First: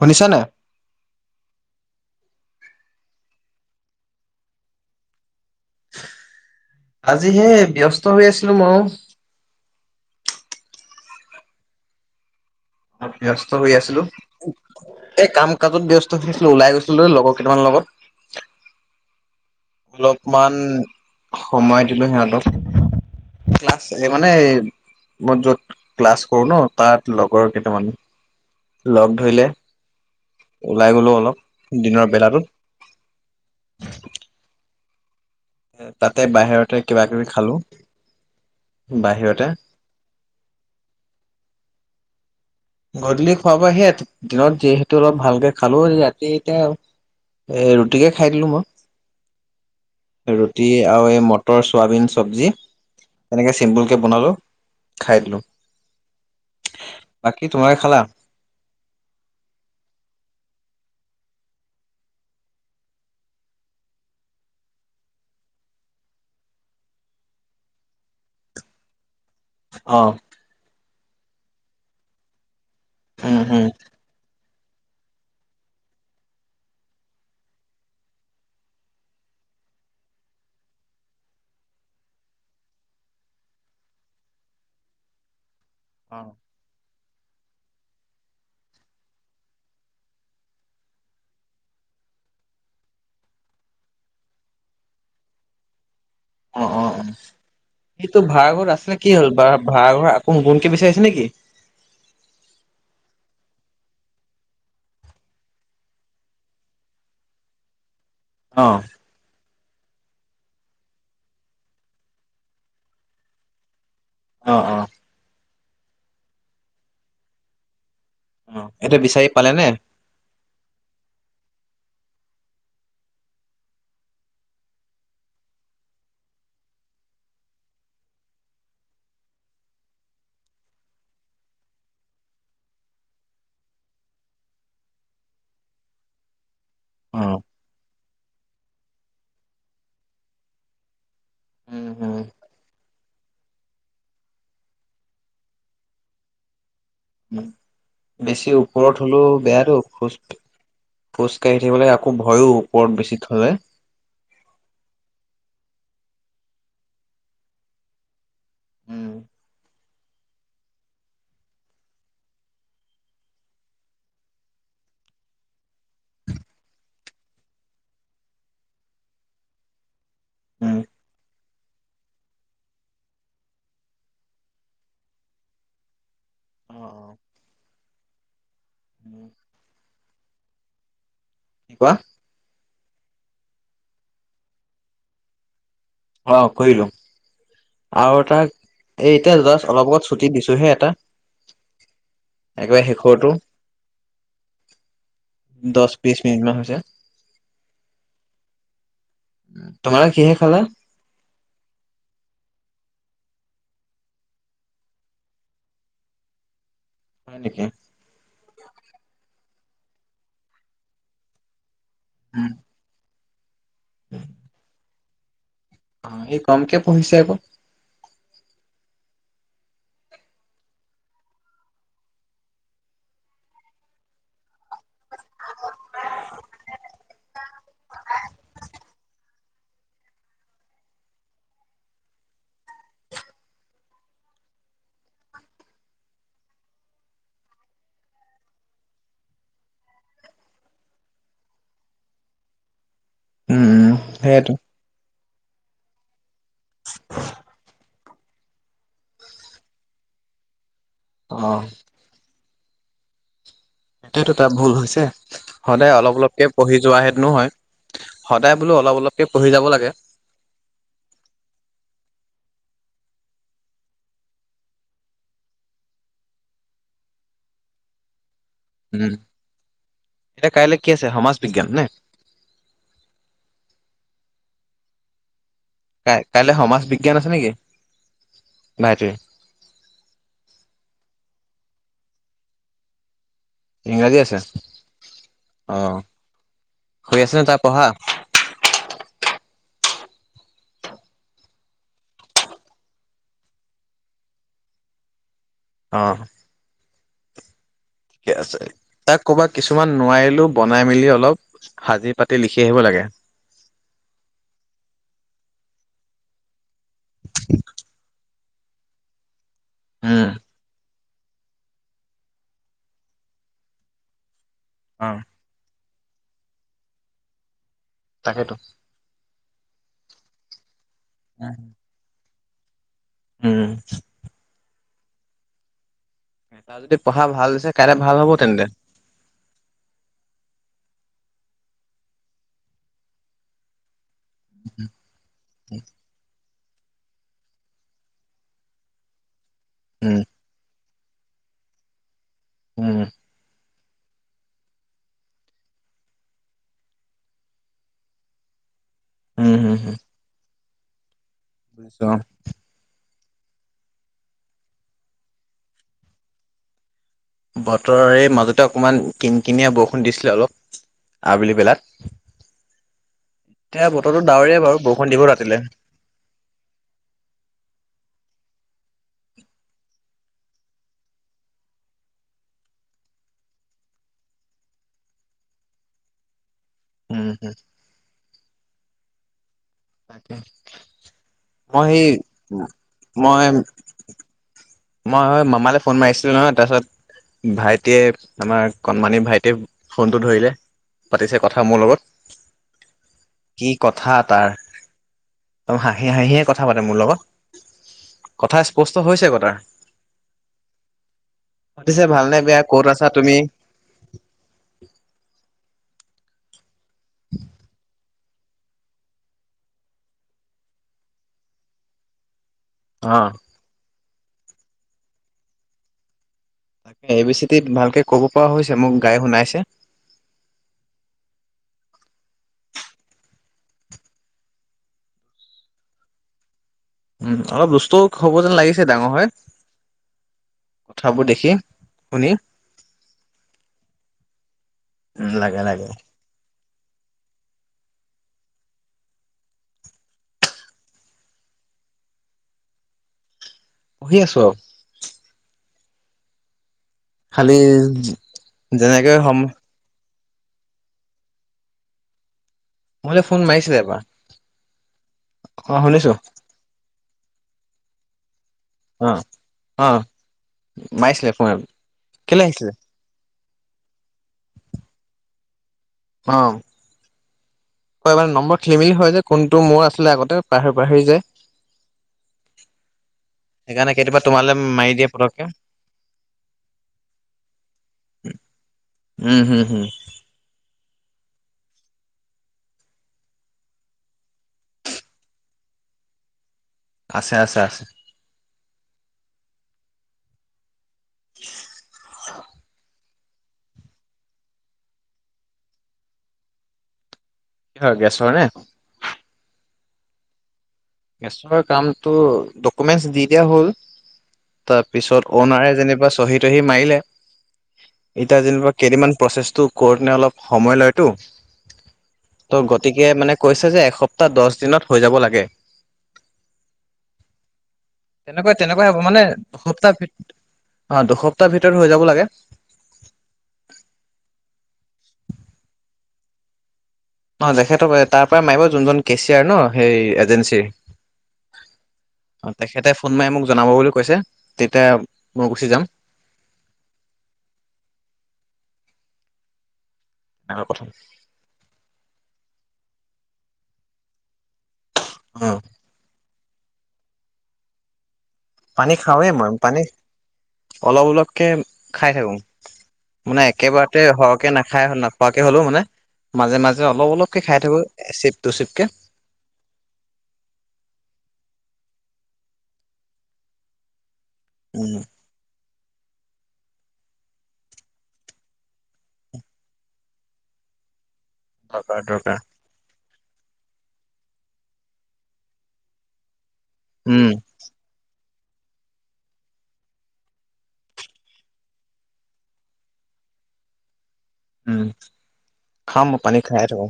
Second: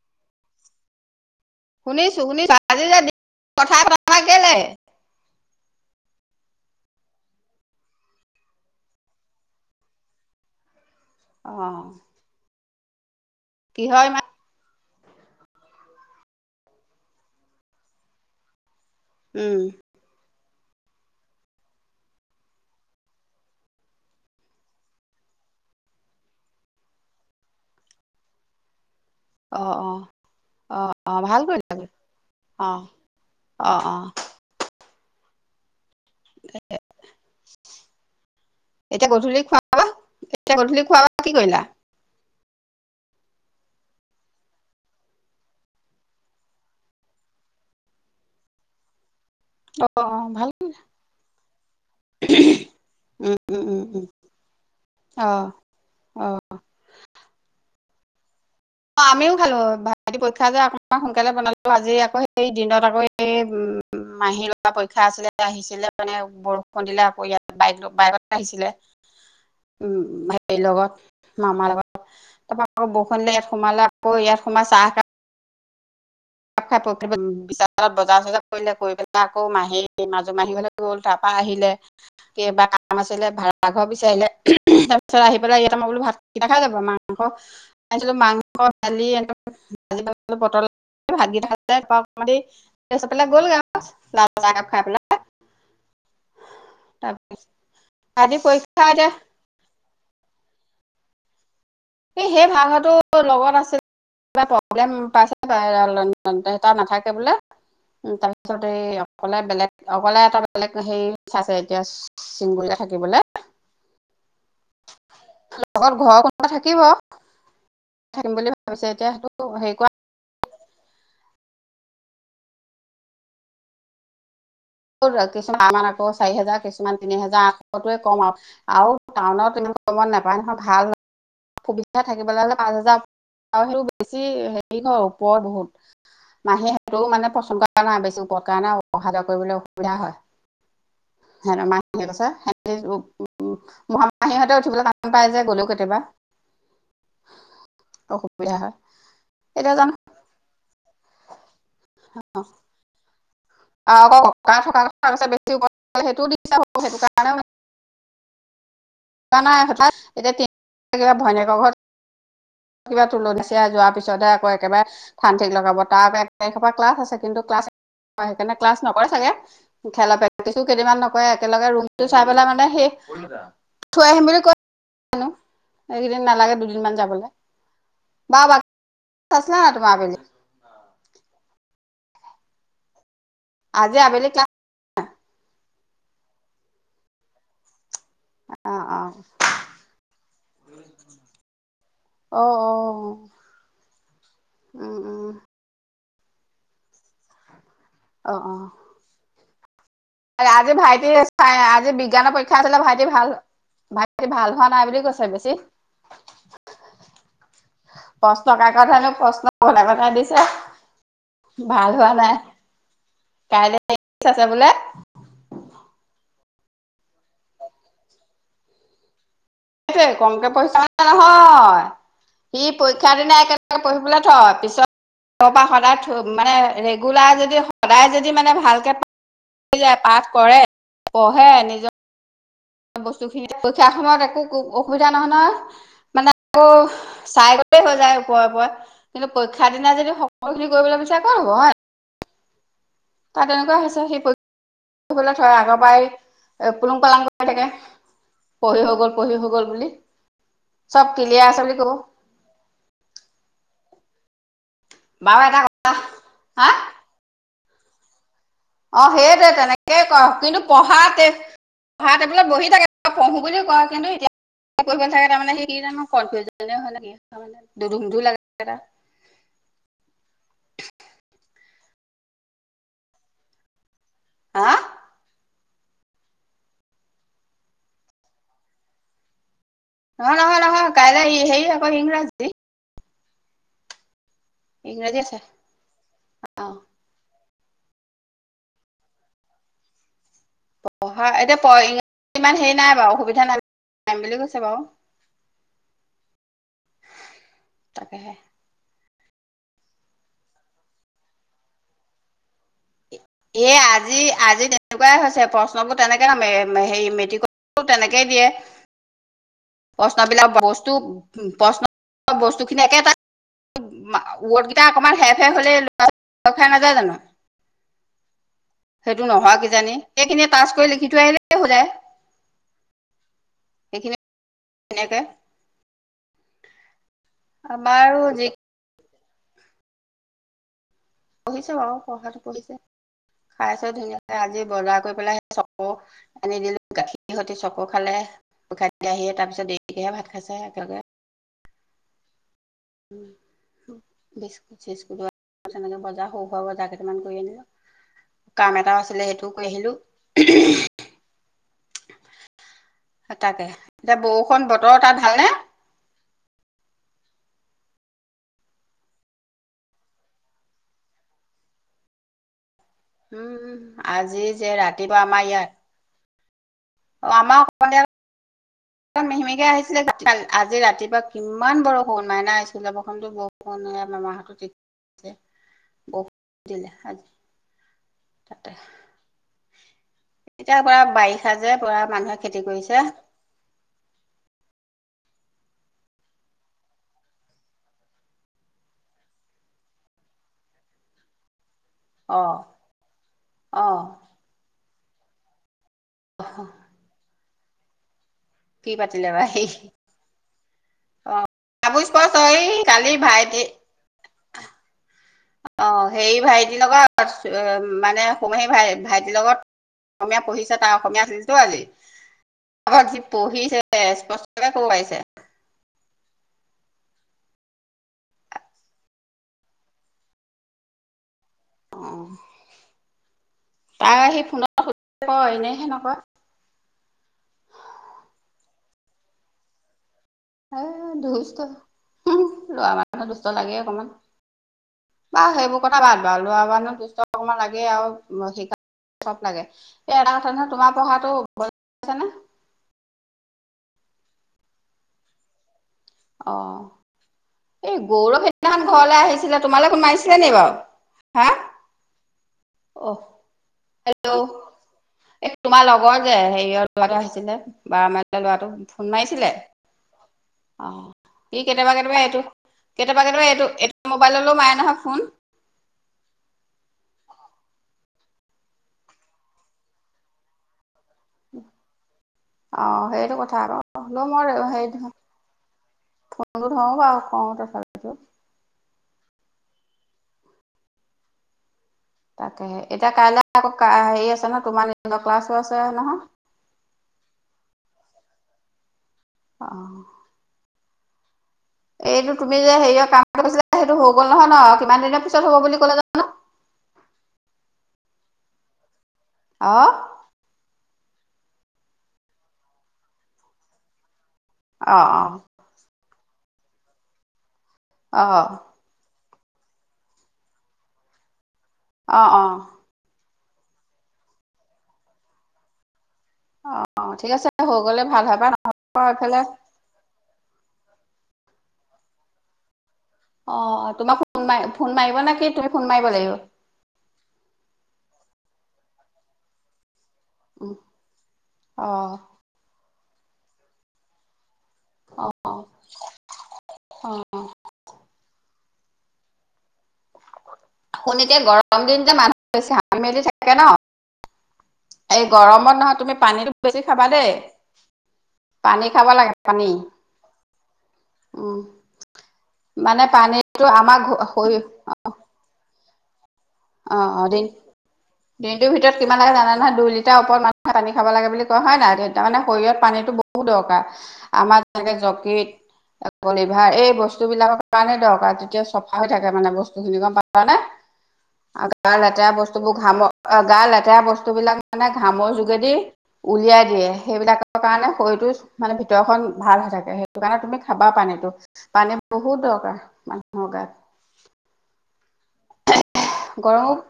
শুনিছা নাই? শুনিছোঁ, শুনিছোঁ। আজিযে [unintelligible] কথাই পতানাই কেলে? আজিহে ব্যস্ত হৈ আছিলোঁ মই। অ'। ব্যস্ত হৈ আছিলোঁ। এ কাম কাজত ব্যস্ত থাকিছিলো ওলাই গৈছিলো ও লগৰ কেইটামানৰ লগত। উম। অকমান সময় দিলো সিহঁতক ক্লাছ মানে, মই য'ত ক্লাছ কৰো ন', তাত লগৰ কেইটামান, লগ ধৰিলে অঁ অঁ ওলাই গলো অঁ অলপ দিনৰ বেলাটোত। অ', অ'। তাতে বাহিৰতে কিবা কিবি খালো। এতিয়া গধূলি বাহিৰতে খুৱাবোৱা, এতিয়া গধূলি খুৱাবোৱা কি কৰিলা? গধূলি খোৱাৰ পৰা সেই দিনত যিহেতু অলপ ভালকে খালো ৰাতি এতিয়া আৰু, এ ৰুটিকে খাই দিলো মই। অঁ অঁ ভাল ৰুটি আৰু এই মটৰ চোৱাবিন চব্জি। তেনেকে উম উম চিম্পুল কে উম বনালো খাই দিলো অঁ অঁ কি তোমাৰ খালা? অ' আমিও খালো ভাইটিৰ পৰীক্ষা যে অকমান সোনকালে বনালো আজি আকৌ সেই দিনত আকৌ এই উ মাহী লগোৱা পৰীক্ষা আছিলে আহিছিলে মানে বৰষুণ দিলে আকৌ ইয়াত বাইক বাইক আহিছিলে। [inaudible] উম হেৰিৰ লগত মামাৰ লগত তাপা আকৌ বৰষুণ উম দিলে ইয়াত উম সোমালে আকৌ ইয়াত। সোমাই চাহ একাপ। [unintelligible] খাই [unintelligible] বজাৰ চজাৰ কৰিলে কৰি পেলাই আকৌ মাহি মাজু মাহিৰ ঘলৈ গ'ল তা পৰা আ [unintelligible] আহিলে কিবা কাম আছিলে ভাড়াঘৰ বিচাৰিলে। ইয়াতে ম বোলো ভাত অ কেইটা খাই যাবা মা [unintelligible] মাংস আনিছিলো মাংস দালি [unintelligible] ভাজি পটল [unintelligible] অহ অহ, তাৰপিছত সিটো ৰাতি ভাড়াঘৰত পৰীক্ষা আছিলে এতিয়া কি হল বা ভা ভাৰাঘৰত কোন, গোনকি বিচাৰিছে নেকি? এহ সেই ভাড়াঘৰটো লগত আছিল কিবা প্ৰব্লেম পাইছে তাই, তাত নাথাকে বোলে। উ, তাৰ অ পিছতে এই অকলে বেলেগ অকলে এটা বেলেগ হেৰি চাইছে, এতিয়া চিংগুলকে থাকিবলে অহ অহ লগত ঘৰৰ কোনোবা থাকিব, থাকিম অ বুলি ভাবিছে এইটো এতিয়া, বিচাৰি পালে সিটো নে হেৰি কৰা কিছুমান আকৌ চাৰি হেজাৰ, কিছুমান তিনি হেজাৰ আঠশটোৱে কম আৰু আৰু টাউনত কমত নাপায় নহয়, ভাল সুবিধা থাকিবলৈ হলে পাঁচ হাজাৰ [unintelligible] সেই বেছি হেৰি ঘৰ ওপৰত বহুত মাহী সেইটেও অ মানে পচন্দ কৰা নাই, বেছি উপৰত কাৰনে অহাযোৱা কৰিবলৈ অসুবিধা হয়। [inaudible] হেইদিনা মাহীয়ে উম কৈছে [unintelligible] মহা-মাহীহঁতে উঠিবলৈ টান পাই যে গ'লেও কেতিয়াবা। উম [unintelligible] বেছি অসুবিধা হয় ওপৰত হ'লেও এতিয়া বেয়াটো জানো খোজ খোজ কাঢ়ি থাকিবলৈ আকৌ ভয়ো ওপৰত বেছি। থলে আৰু আকৌ ককা থকাৰ কথা কৈছে বেছি ওপৰত থ'লে, সেইটো দিগদাৰ হ'ব, সেইটো কাৰণেও উম থোৱা নাই এতিয়া কিবা ভৈনীয়েকৰ ঘৰত কিবা তুলনিছে যোৱাৰ পিছতহে আকৌ একেবাৰে ঠান ঠিক লগাব। তাৰ আকৌ এক তাৰিখৰ পৰা ক্লাছ আছে, কিন্তু ক্লাছ হয়, সেইকাৰণে ক্লাছ নকৰে চাগে খেলা প্ৰেক্টিচো উম কেইদিনান নকৰে। একেলগে ৰুমটো চাই পেলাই মানে সেই থৈ আহিম বুলি কৈছে। এইকেইদিন নালাগে অ দুদিন মান অ যাবলৈ। বা বা আছে তোমাৰ পিনে কি কোৱা? আজি আবেলি ক্লাছ অহ' কৰিলোঁ। আৰু এটাক অ অ এই এতিয়া জাষ্ট অলপ আগত ছুটি দিছোহে এটা অ' একেবাৰে অ' শেষৰটো অ' উম, উম। দহ বিশ মিনিটমান হৈছে। অহ' অ' তোমালোকে কিহে খালা আজি ভাইটিৰ চ আজি বিজ্ঞানৰ পৰীক্ষা আছিলে ভাইটি ভাল ভাইটি ভাল হোৱা নাই বুলি কৈছে বেছি। হয় নেকি। প্ৰশ্ন কাকত হেনো প্ৰশ্ন কন বনাই বনাই দিছে ভাল হোৱা নাই। উম কাইলৈ ইংলিছ আছে বোলে। অ সি কমকে পঢ়িছে আক। সেইটোৱে কমকে পঢ়ি [unintelligible] নহয়। সি পৰীক্ষাৰ দিনা একেলগে পঢ়িবলে থয় পিছত ত সদায় থৈ মানে ৰেগুলাৰ যদি সদায় যদি মানে ভালকে পা যে পাঠ কৰে পঢ়ে নিজ বস্তু খিনি পৰীক্ষা সময়ত একো অসুবিধা নহয় নহয় মানে আকৌ চাই গৈ হৈ যায় ওপৰে ওপৰে কিন্তু পৰীক্ষা দিনা যদি সকলোখিনি কৰিবলৈ বিচাৰা ক'ত হ'ব হয়। তা উম, তেনেকুৱা উম, হৈছে সি [unintelligible] সেইয়েতো। পঢ়িলে থয় আগৰ পৰাই এ পুলুং পালাং পাই থাকে, পঢ়ি হৈ গ'ল পঢ়ি হৈ গল বুলি। চব ক্লিয়াৰ অ' আছে বুলি ক'ব। সেইটোৱে তাৰ ভুল হৈছে বাৰু এটা কথা সদায় অলপ অলপকে হা পঢ়ি যোৱাহেতেনো হয়। সদায় বোলো অলপ অ অলপকে সেইটোৱে পঢ়ি যাব লাগে। তেনেকে ক কিন্তু পঢ়াতে পঢ়াতে বুলে বহি থাকে পঢ়ো বুলিও কয় কিন্তু এতিয়া পঢ়িব থাকে তাৰমানে সি কি জানো কনফিউজনে হয় না কিয়ে [unintelligible] দুধুম ধু লাগে। তাৰ উম, এতিয়া কাইলৈ কি আছে সমাজ বিজ্ঞান নে। হাহ। কাই কাইলৈ সমাজ বিজ্ঞান আছে নেকি না এইটোৱে। নহয় - নহয় - নহয় কাইলৈ হেই আক ইংৰাজী। ইংৰাজী আছে ইংৰাজী আছে অহ, অ শুই আছে ন তাত। পঢ়া পঢ়া এতিয়া প ইৰাজী ইমান হেৰি নাই বাৰু অসুবিধা নালাগে। নম বুলি কৈছে বওু অহ ', ঠিকে তাকেহে আছে। তাক ক'ৰবাত কিছুমান নোৱাৰিলেও বনাই মেলি অলপ সাজি পাতি লিখি আহিব লাগে। এ আজি - আজি তেনেকুৱাই হৈছে প্ৰশ্নবোৰ তেনেকে নামে হেৰি মেট্ৰিকৰ। তেনেকেই দিয়ে প্ৰশ্ন উম, বিলাক বস্তু। প্ৰশ্ন বস্তুখিনি একেটা ৱৰ্ড কেইটা অকণমান অ' শেষ - শেষ হ'লে। খাই নাযায় জানো তাকেতো। সেইটো নোহোৱা কিছু জানি এইখিনি তাজ কৰি লিখি থৈ আহিলে হৈ যায়। উম, তেনেকে এ তটা যদি পঢ়া ভাল দিছে কাইলৈ ভাল হ'ব যি তেন্তে। পঢ়িছে বাৰু পঢ়া - পঢ়িছে খাইছে ধুনীয়া। আজি বজাৰ কৰি পেলাই সেই চকু আনি দিলো গাখীৰ সতে চক খালে পোখা আহি তাৰপিছত দেৰিকেহে উম, ভাত খাইছে একেলগে। উম, বিস্কুট চিস্কুত তেনেকে বজাৰ সৰু সুৱা বজাৰ কেইটামান কৰি আনিলো। কাম এটাও আছিলে সেইটোও কৰি আহিলো। বুজিছো। তাকে এতিয়া বৰষুণ বতৰ তটা ভালনে? বতৰৰে মাজতে অকণমান কিন কিনীয়া বৰষুণ দিছিলে অলপ। আবেলি বেলাত। উম এতিয়া বতৰটো আজি ডাৱৰে যে বাৰু বৰষুণ ৰাতিপুৱা দিব আমাৰ ৰাতিলে। ইয়াত অ, আমাৰ ক দিয় মেহিমেকে আহিছিলেতি আজি ৰাতিপুৱা কিমান বৰষুণ মাইনা আহছিলে বৰষূণ - বৰষূণ। মামাহত ঠিকছে ব দিলে আজি। উম হম তাতে তাকে এতিয়া পুৰা বাৰিষা যে মই সেই পুৰা মানুহে খেতি কৰিছে। মই মই হয় মামালৈ ফোন মাৰিছিলো নহ তাৰপাছত ভাইটিয়ে আমাৰ কণমানি ভাইটিয়ে ফোনটো ধৰিলে পাতিছে কথা মোৰ লগত। অ কি অ কথা তাৰ। হাহি - হাহিয়ে কথা পাতে মোৰ লগত। কথা স্পষ্ট হৈছে আকৌ তাৰ। [inaudible] অ, সুধিছে কাবুজ পচ ভালনে বেয়া ক'ত আছা কালি তুমি ভাইটি। অ, সেই ভাইটিৰ লগত মানে অসম আহি ভাই - ভাইটিৰ লগত অসমীয়া পঢ়িছে তাৰ অসমীয়া আছিলতো আজি আাক অ যি পঢ়িছে স্পষ্টকে কব পাইছে। তাকে এই বি চিতিত ভালকে কব পৰা হৈছে মোক গাই শুনাইছে। অ', তাই সি ফোন সুধ কয় এনেহে নকয়। উম, অলপ দুষ্টও হ'ব যেন লাগিছে ডাঙৰ হয়। এ দুস্থ লৰা মাৰ দুস্থ লাগে অকমান। উম বা লাগে সেইবোৰ লাগে। কথা বাদ বা ল'ৰা মানুহ দুষ্ট অকমান লাগেই আৰু চব লাগে স এটা কথা নহয় তোমাৰ পঢ়াটো হৈছে নে? পঢ়ি আছো আৰু। অ', খালি এই গৌৰৱ সেইদিনাখন যেনেকে ঘৰলে সম আহিছিলে তোমালে ফোন মাৰিছিল নি বাৰু হা? অহ মোলে ফোন মাৰিছিলে এবাৰ হেল্ল' এই অ তোমাৰ শুনিছো লগৰ যে হেৰিয়ত ল'ৰাটো আহিছিলে বাৰ মাইল ল'ৰাটো অ ফোন মাৰিছিলে? অ অহ মাৰিছিলে ফোন কেতিয়াবা কেতিয়াবা কেলে এইটো আহিছিলে কেতিয়াবা কেতিয়াবা এইটো এইটো এটো মোবাইললৈও মায়ে নহয় ফোন। আহ। হয় মানে নম্বৰ খেলি মেলি হয় যে কোনটো মোৰ আচলতে আগতে পাহৰি পাহৰি যায়। আহ সেইটো কথা সেইকাৰণে আকল কেতিয়াবা মোৰ তোমালে হেৰি মাৰি দিয়ে নহয় পতককে ফোনটো থওঁ বাাৰু কওঁ তথাপি উম, হম, হম। তাকেহে এতিয়া কাইলে আকৌ হেৰি আছে ন তোমাৰ নি ক্লাছো আছে নহয়। আছে, আছে, আছে। আহ। এইটো তুমি যে হেৰিয় কাম ছিলে সেইটো হৈ গ'ল নহয় ন কিমান দিনৰ পিছত হ'ব বুলি ক'লে জানো। কি হয় গেছৰ নে? আহ গেছৰ কামটো ডকুমেন্টচ দি দিয়া হ'ল। অ অ তাৰপিছত অনাৰে যেনিবা চহী তহি মাৰিলে। এতিয়া অ যেনিবা কেইদিনমান প্ৰচেছটো কৰোতে অলপ কৰোঁতে সময় লয়তো। অ অ ত' গতিকে মানে কৈছে যে এসপ্তাহ দহ দিনত হৈ যাব লাগে। অ ঠিক আছে হৈ গ'লে ভাল হয় বা তেনেকুৱা নহ'লে তেনেকুৱাই হ'ব আকৌ মানে এইফালে সপ্তাহ ভিত অ', দুসপ্তাহ ভিতৰত হৈ যাব লাগে। অ', তোমাক ফোন মৰিব ফোন মাৰিব নে কি তুমি ফোন মাৰিব লাগিব? অ', তেখেতৰ তাৰ পৰা মাৰিব যোনজন কেচিয়াৰ ন সেই উম, অ জেনচিৰ তেখেতে ফোন মাৰি মোক জনাব বুলি কৈছে। তেতিয়া অ মই অ অ গুচি যাম। শুন এনেকুৱা কথা [unintelligible] এতিয়া গৰম দিন যে মানুহ বেছি হাম মেলি থাকে ন। এই অ গৰমত নহয় তুমি পানীত বেছি খাবা দেই। পানী খাব লাগে পানী। অলপ অলপকে উম, খাই থাকো। মানে পানীটো আমাৰ একেবাৰতে ঘ সৰহকে হৈ নাখাই নাখোৱাকে হ'লো মানে মাজে মাজে অলপ অ', অ', অলপকে দিন খাই থাকো। এচিপ দিনটোৰ দুচিপকে ভিতৰত কিমান লাগে জানে নহয় দুই লিটাৰ ওপৰত মানুহে পানী খাব লাগে বুলি কয় হয় নাই তাৰমানানে শৰীৰত পানীতো বহুত দৰকাৰ আমাৰ উম যেনেকে যকৃত লিভাৰ এই বস্তু বিলাকৰ কাৰণে দৰকাৰ তেতিয়া চফা হৈ থাকে মানে বস্তুখিনি গম পালা নে? [unintelligible] আৰু গা লেতেৰা দৰকাৰ বস্তুবোৰ ঘামত অ', গা লেতেৰা বস্তু বিলাক মানে ঘামৰ যোগেদি উলিয়াই দিয়ে উম সেইবিলাকৰ কাৰণে শৰীৰটোৰ মানে ভিতৰখন ভাল হৈ থাকে। সেইটো কাৰণে তুমি খাবা পানীতটো পানী বহুত দৰকাৰ মানুহৰ গাত। উম, খাম মই পানী খাই গৰমো থাকো।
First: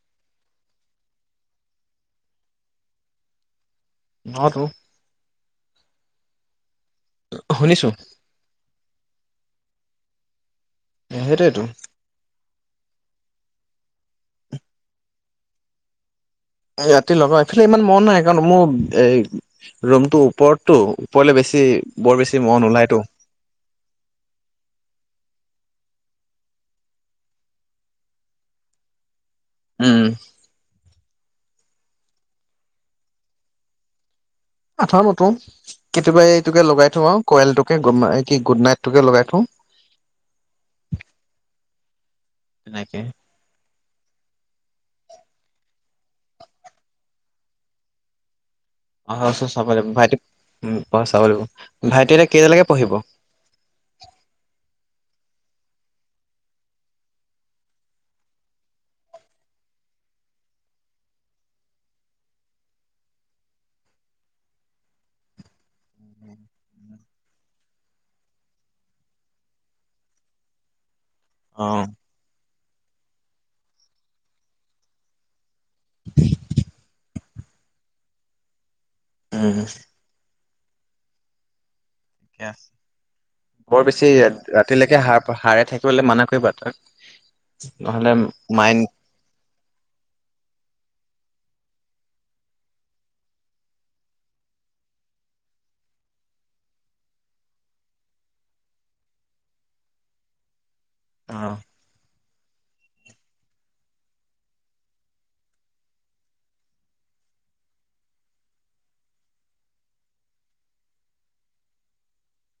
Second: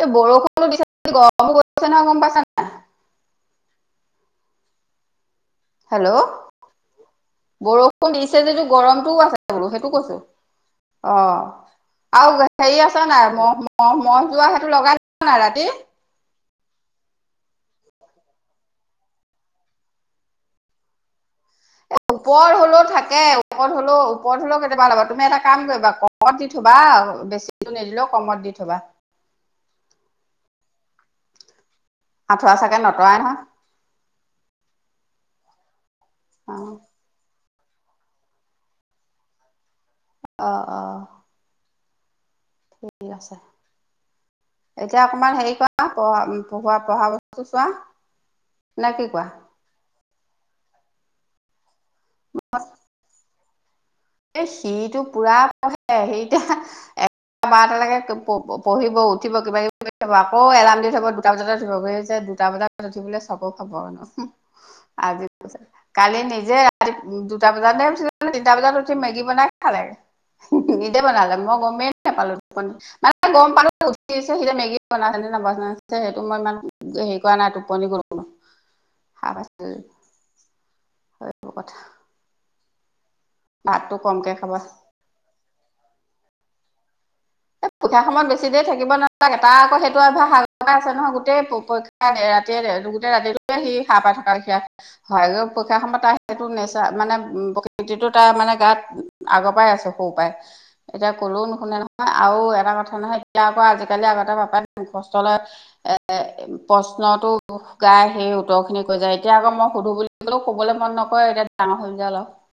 এই বৰষুণো দি গৰমো গছে নহয় গম পাইছা নাই? ন তো। হেল্ল' শুনিছো বৰষুণ দিছে য গৰমতটোও আছে বোলো সেইটো কৈছো। সেইটোয়েতো অ' আৰু গ হেৰি আছ নাই মহ, মহ, মহ যোৱা সেইটো লগাই নাই ৰাতি ৰাতি লগা এইফালে ইমান মন নাই কাৰণ মোৰ এই ৰুমটো ওপৰতটো ওপৰলে বেছি এ বৰ বেছি মহ ওপৰত হ'লেও নোলায়তো থাকে ওপৰত হলেও ওপৰত হলেও কেতিয়াবা ল'বা তুমি এটা টা কাম কৰিবা কমত দি থবা বেছি নিদিলেও কমত দি থবা উম। আঁঠুৱা চাগে নতৰাই নহয় আঠুৱা নতৰো কেতিয়াবা অ এইটোকে লগাই থো আৰু কয়লটোক গুড কি গুড নাইট কে লগাই থো। অ', অ',। তেনেকে ঠিক আছে। এতিয়া অকমান হেৰি কৰা পঢ়া পঢ়োৱা পঢ়া বস্তু চোৱা। নে কি আহ কোৱা চাব লাগিব ভাইটি় চাব লাগিব ভাইটি এতিয়া কেইজালৈকে পঢ়িব। এ সিতটো পুৰা পঢ়ে সেইতিয়া [unintelligible] বাৰটালৈকে পঢ়িব উঠিব কিবা কিবি থব আকৌ এলাৰ্ম দি থব দুটা বজতে উঠিব হৈছে দুটা বজাত উঠিবলৈ চাব খাব আৰু [unintelligible] আজি পি কালি নিজে ৰাতি দুটা বজাত তিনটা বজাত মেগী বনাই খাল লাগে নিজে বনালে মই গমেই নাপালো। মানে গম পালো উিছে সি যে মেগি বনাইছে ন সেইটো মই ইমান হেৰি কৰা নাই টোপনি গল। [inaudible] [unintelligible] [unintelligible] ঠিকে বৰ ভাতটো বেছি কমকে খাব ৰাতিলৈকে হ হাৰে থাকিবলৈ মানা কৰিবা তাক। এ পৰীক্ষা নহ'লে সময়ত বেছি দেৰি মাইণ্ড থাকিব নাক এটা আকৌ সেইটো আৰু অভ্যাস আগৰপাই আছে নহয়। গোট পৰীক্ষা ৰাতিয় গোটেই ৰাতিটো সি সাঁ পাই থকা নিচিনা হয় পৰীক্ষাৰ সময়ত আহ সেটো নেচাৰ মানে প্ৰকৃতিটো তাৰ মানে গাত আগৰ পৰাই আছে সৰু পৰাই এতিয়া কলো অ নুশুনে নহয় আৰু এটা কথা নহয় বি আকৌ আজিকালি আগতে [unintelligible] গাই সেই উত্তৰ খিনি কৈ যায় এতিয়া আকৌ মই সুধো বুলি কোলো কবলৈ মন নকৰে এতিয়া ডাঙৰ হৈম যায় অলপ